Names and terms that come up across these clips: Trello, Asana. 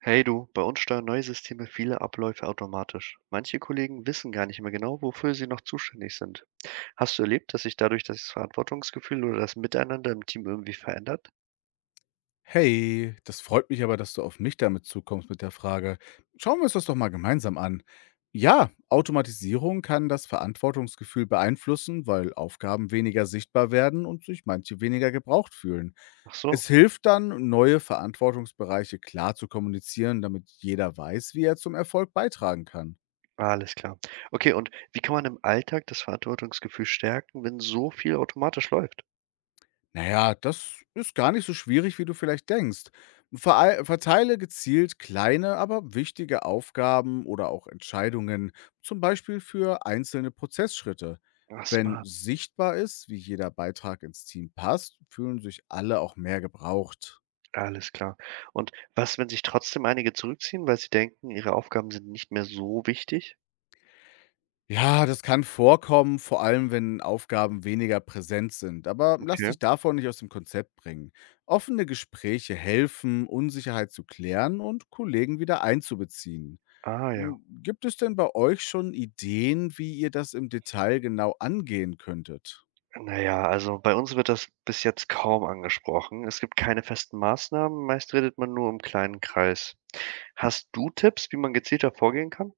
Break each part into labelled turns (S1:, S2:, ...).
S1: Hey du, bei uns steuern neue Systeme viele Abläufe automatisch. Manche Kollegen wissen gar nicht mehr genau, wofür sie noch zuständig sind. Hast du erlebt, dass sich dadurch das Verantwortungsgefühl oder das Miteinander im Team irgendwie verändert?
S2: Hey, das freut mich aber, dass du auf mich damit zukommst mit der Frage. Schauen wir uns das doch mal gemeinsam an. Ja, Automatisierung kann das Verantwortungsgefühl beeinflussen, weil Aufgaben weniger sichtbar werden und sich manche weniger gebraucht fühlen.
S1: Ach so,
S2: Es hilft dann, neue Verantwortungsbereiche klar zu kommunizieren, damit jeder weiß, wie er zum Erfolg beitragen kann.
S1: alles klar. Okay, und wie kann man im Alltag das Verantwortungsgefühl stärken, wenn so viel automatisch läuft?
S2: Naja, das ist gar nicht so schwierig, wie du vielleicht denkst. Verei Verteile gezielt kleine, aber wichtige Aufgaben oder auch Entscheidungen, zum Beispiel für einzelne Prozessschritte.
S1: Ach
S2: Wenn
S1: smart,
S2: sichtbar ist, wie jeder Beitrag ins Team passt, fühlen sich alle auch mehr gebraucht.
S1: alles klar. Und was, wenn sich trotzdem einige zurückziehen, weil sie denken, ihre Aufgaben sind nicht mehr so wichtig?
S2: Ja, das kann vorkommen, vor allem wenn Aufgaben weniger präsent sind, aber lass
S1: Okay.
S2: dich davon nicht aus dem Konzept bringen. Offene Gespräche helfen, Unsicherheit zu klären und Kollegen wieder einzubeziehen.
S1: Ah ja.
S2: Hm, gibt es denn bei euch schon Ideen, wie ihr das im Detail genau angehen könntet?
S1: Na ja, also bei uns wird das bis jetzt kaum angesprochen. Es gibt keine festen Maßnahmen, meist redet man nur im kleinen Kreis. Hast du Tipps, wie man gezielter vorgehen kann?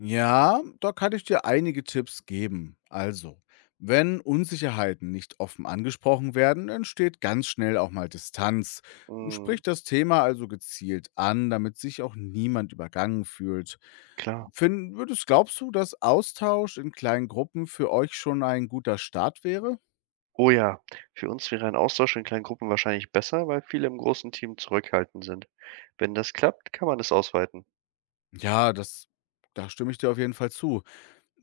S2: Ja, da kann ich dir einige Tipps geben. Also, wenn Unsicherheiten nicht offen angesprochen werden, entsteht ganz schnell auch mal Distanz. Sprich
S1: Mhm,
S2: das Thema also gezielt an, damit sich auch niemand übergangen fühlt.
S1: klar.
S2: Finn, glaubst du, dass Austausch in kleinen Gruppen für euch schon ein guter Start wäre?
S1: Oh ja, für uns wäre ein Austausch in kleinen Gruppen wahrscheinlich besser, weil viele im großen Team zurückhaltend sind. Wenn das klappt, kann man es ausweiten.
S2: Ja, das, Da stimme ich dir auf jeden Fall zu.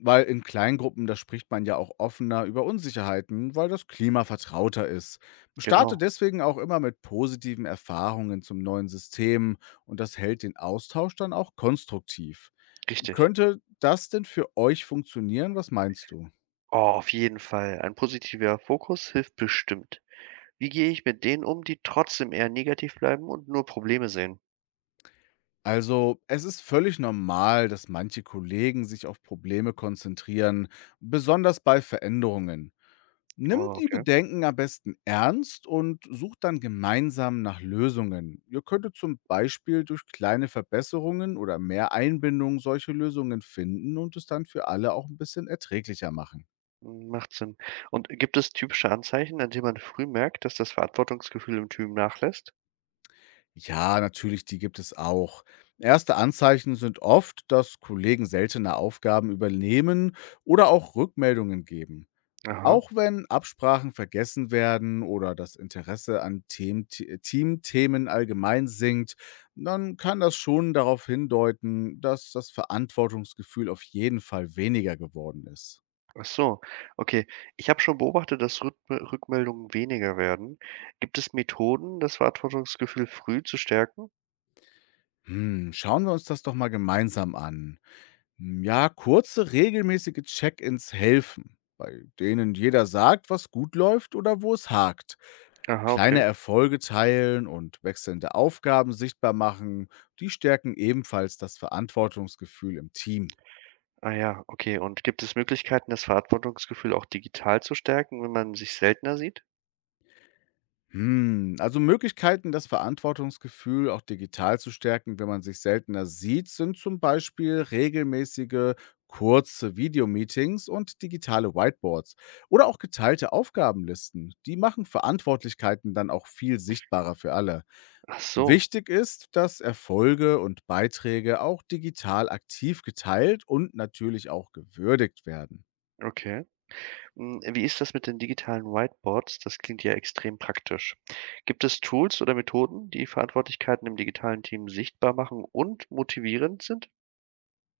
S2: Weil in Kleingruppen, da spricht man ja auch offener über Unsicherheiten, weil das Klima vertrauter ist. Starte
S1: Genau,
S2: deswegen auch immer mit positiven Erfahrungen zum neuen System und das hält den Austausch dann auch konstruktiv.
S1: richtig.
S2: Könnte das denn für euch funktionieren? Was meinst du?
S1: Oh, auf jeden Fall. Ein positiver Fokus hilft bestimmt. Wie gehe ich mit denen um, die trotzdem eher negativ bleiben und nur Probleme sehen?
S2: Also, es ist völlig normal, dass manche Kollegen sich auf Probleme konzentrieren, besonders bei Veränderungen. Nimm
S1: Oh,
S2: die
S1: okay.
S2: Bedenken am besten ernst und sucht dann gemeinsam nach Lösungen. Ihr könntet zum Beispiel durch kleine Verbesserungen oder mehr Einbindung solche Lösungen finden und es dann für alle auch ein bisschen erträglicher machen.
S1: Hm, macht Sinn. Und gibt es typische Anzeichen, an denen man früh merkt, dass das Verantwortungsgefühl im Team nachlässt?
S2: Ja, natürlich, die gibt es auch. Erste Anzeichen sind oft, dass Kollegen seltene Aufgaben übernehmen oder auch Rückmeldungen geben.
S1: Aha,
S2: Auch wenn Absprachen vergessen werden oder das Interesse an Teamthemen allgemein sinkt, dann kann das schon darauf hindeuten, dass das Verantwortungsgefühl auf jeden Fall weniger geworden ist.
S1: ach so. Okay, ich habe schon beobachtet, dass Rückmeldungen weniger werden. Gibt es Methoden, das Verantwortungsgefühl früh zu stärken?
S2: Hm, schauen wir uns das doch mal gemeinsam an. Ja, kurze, regelmäßige Check-ins helfen, bei denen jeder sagt, was gut läuft oder wo es hakt.
S1: Aha,
S2: Kleine
S1: okay.
S2: Erfolge teilen und wechselnde Aufgaben sichtbar machen, die stärken ebenfalls das Verantwortungsgefühl im Team.
S1: Ah ja, okay. Und gibt es Möglichkeiten, das Verantwortungsgefühl auch digital zu stärken, wenn man sich seltener sieht?
S2: Hm, also Möglichkeiten, das Verantwortungsgefühl auch digital zu stärken, wenn man sich seltener sieht, sind zum Beispiel regelmäßige kurze Videomeetings und digitale Whiteboards oder auch geteilte Aufgabenlisten. Die machen Verantwortlichkeiten dann auch viel sichtbarer für alle.
S1: Ach so,
S2: Wichtig ist, dass Erfolge und Beiträge auch digital aktiv geteilt und natürlich auch gewürdigt werden.
S1: okay. Hm, wie ist das mit den digitalen Whiteboards? Das klingt ja extrem praktisch. Gibt es Tools oder Methoden, die Verantwortlichkeiten im digitalen Team sichtbar machen und motivierend sind?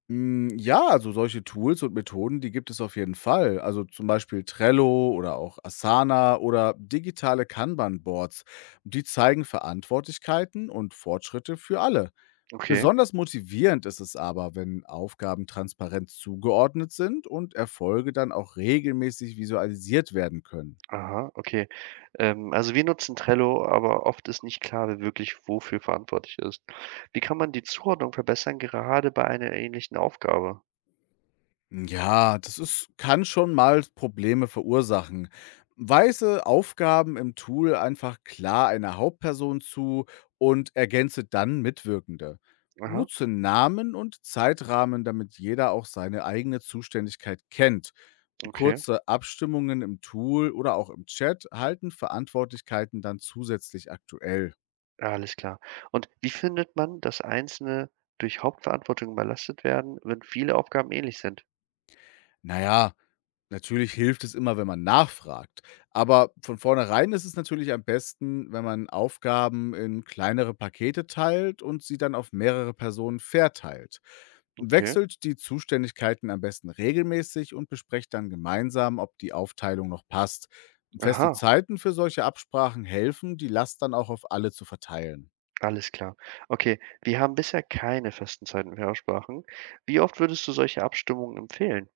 S2: Ja, also solche Tools und Methoden, die gibt es auf jeden Fall. Also zum Beispiel Trello oder auch Asana oder digitale Kanban-Boards. Die zeigen Verantwortlichkeiten und Fortschritte für alle.
S1: Okay,
S2: Besonders motivierend ist es aber, wenn Aufgaben transparent zugeordnet sind und Erfolge dann auch regelmäßig visualisiert werden können.
S1: aha, okay. Also wir nutzen Trello, aber oft ist nicht klar, wer wirklich wofür verantwortlich ist. Wie kann man die Zuordnung verbessern, gerade bei einer ähnlichen Aufgabe?
S2: Ja, das ist kann schon mal Probleme verursachen. Weise Aufgaben im Tool einfach klar einer Hauptperson zu und ergänze dann Mitwirkende.
S1: Aha,
S2: Nutze Namen und Zeitrahmen, damit jeder auch seine eigene Zuständigkeit kennt.
S1: okay,
S2: Kurze Abstimmungen im Tool oder auch im Chat halten Verantwortlichkeiten dann zusätzlich aktuell.
S1: ja, alles klar. Und wie findet man, dass einzelne durch Hauptverantwortung überlastet werden, wenn viele Aufgaben ähnlich sind?
S2: Na ja, natürlich hilft es immer, wenn man nachfragt. Aber von vornherein ist es natürlich am besten, wenn man Aufgaben in kleinere Pakete teilt und sie dann auf mehrere Personen verteilt.
S1: Okay,
S2: Wechselt die Zuständigkeiten am besten regelmäßig und besprecht dann gemeinsam, ob die Aufteilung noch passt.
S1: aha.
S2: Feste Zeiten für solche Absprachen helfen, die Last dann auch auf alle zu verteilen.
S1: Alles klar. Okay, wir haben bisher keine festen Zeiten für Aussprachen. Wie oft würdest du solche Abstimmungen empfehlen?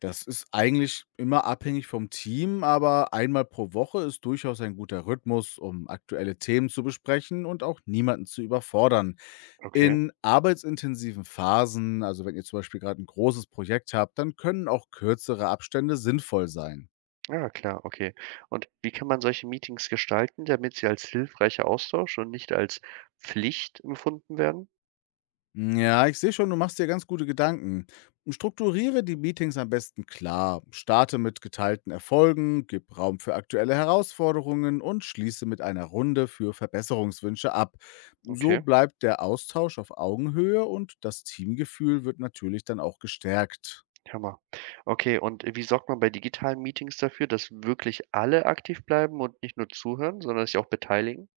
S2: Das ist eigentlich immer abhängig vom Team, aber einmal pro Woche ist durchaus ein guter Rhythmus, um aktuelle Themen zu besprechen und auch niemanden zu überfordern.
S1: Okay,
S2: In arbeitsintensiven Phasen, also wenn ihr zum Beispiel gerade ein großes Projekt habt, dann können auch kürzere Abstände sinnvoll sein.
S1: ja klar, okay. Und wie kann man solche Meetings gestalten, damit sie als hilfreicher Austausch und nicht als Pflicht empfunden werden?
S2: Ja, ich sehe schon, du machst dir ganz gute Gedanken. Strukturiere die Meetings am besten klar. Starte mit geteilten Erfolgen, gib Raum für aktuelle Herausforderungen und schließe mit einer Runde für Verbesserungswünsche ab. So
S1: Okay,
S2: bleibt der Austausch auf Augenhöhe und das Teamgefühl wird natürlich dann auch gestärkt.
S1: Hammer. Okay, und wie sorgt man bei digitalen Meetings dafür, dass wirklich alle aktiv bleiben und nicht nur zuhören, sondern sich auch beteiligen?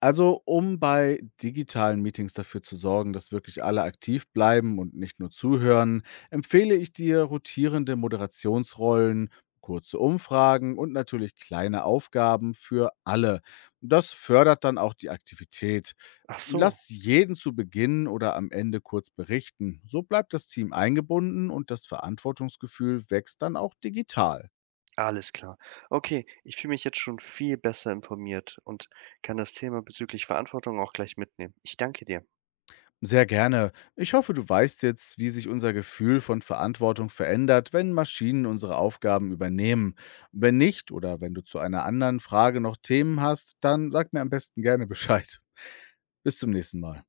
S2: Also, um bei digitalen Meetings dafür zu sorgen, dass wirklich alle aktiv bleiben und nicht nur zuhören, empfehle ich dir rotierende Moderationsrollen, kurze Umfragen und natürlich kleine Aufgaben für alle. Das fördert dann auch die Aktivität.
S1: Ach so,
S2: Lass jeden zu Beginn oder am Ende kurz berichten. So bleibt das Team eingebunden und das Verantwortungsgefühl wächst dann auch digital.
S1: alles klar. Okay, ich fühle mich jetzt schon viel besser informiert und kann das Thema bezüglich Verantwortung auch gleich mitnehmen. Ich danke dir.
S2: Sehr gerne. Ich hoffe, du weißt jetzt, wie sich unser Gefühl von Verantwortung verändert, wenn Maschinen unsere Aufgaben übernehmen. Wenn nicht oder wenn du zu einer anderen Frage noch Themen hast, dann sag mir am besten gerne Bescheid. Bis zum nächsten Mal.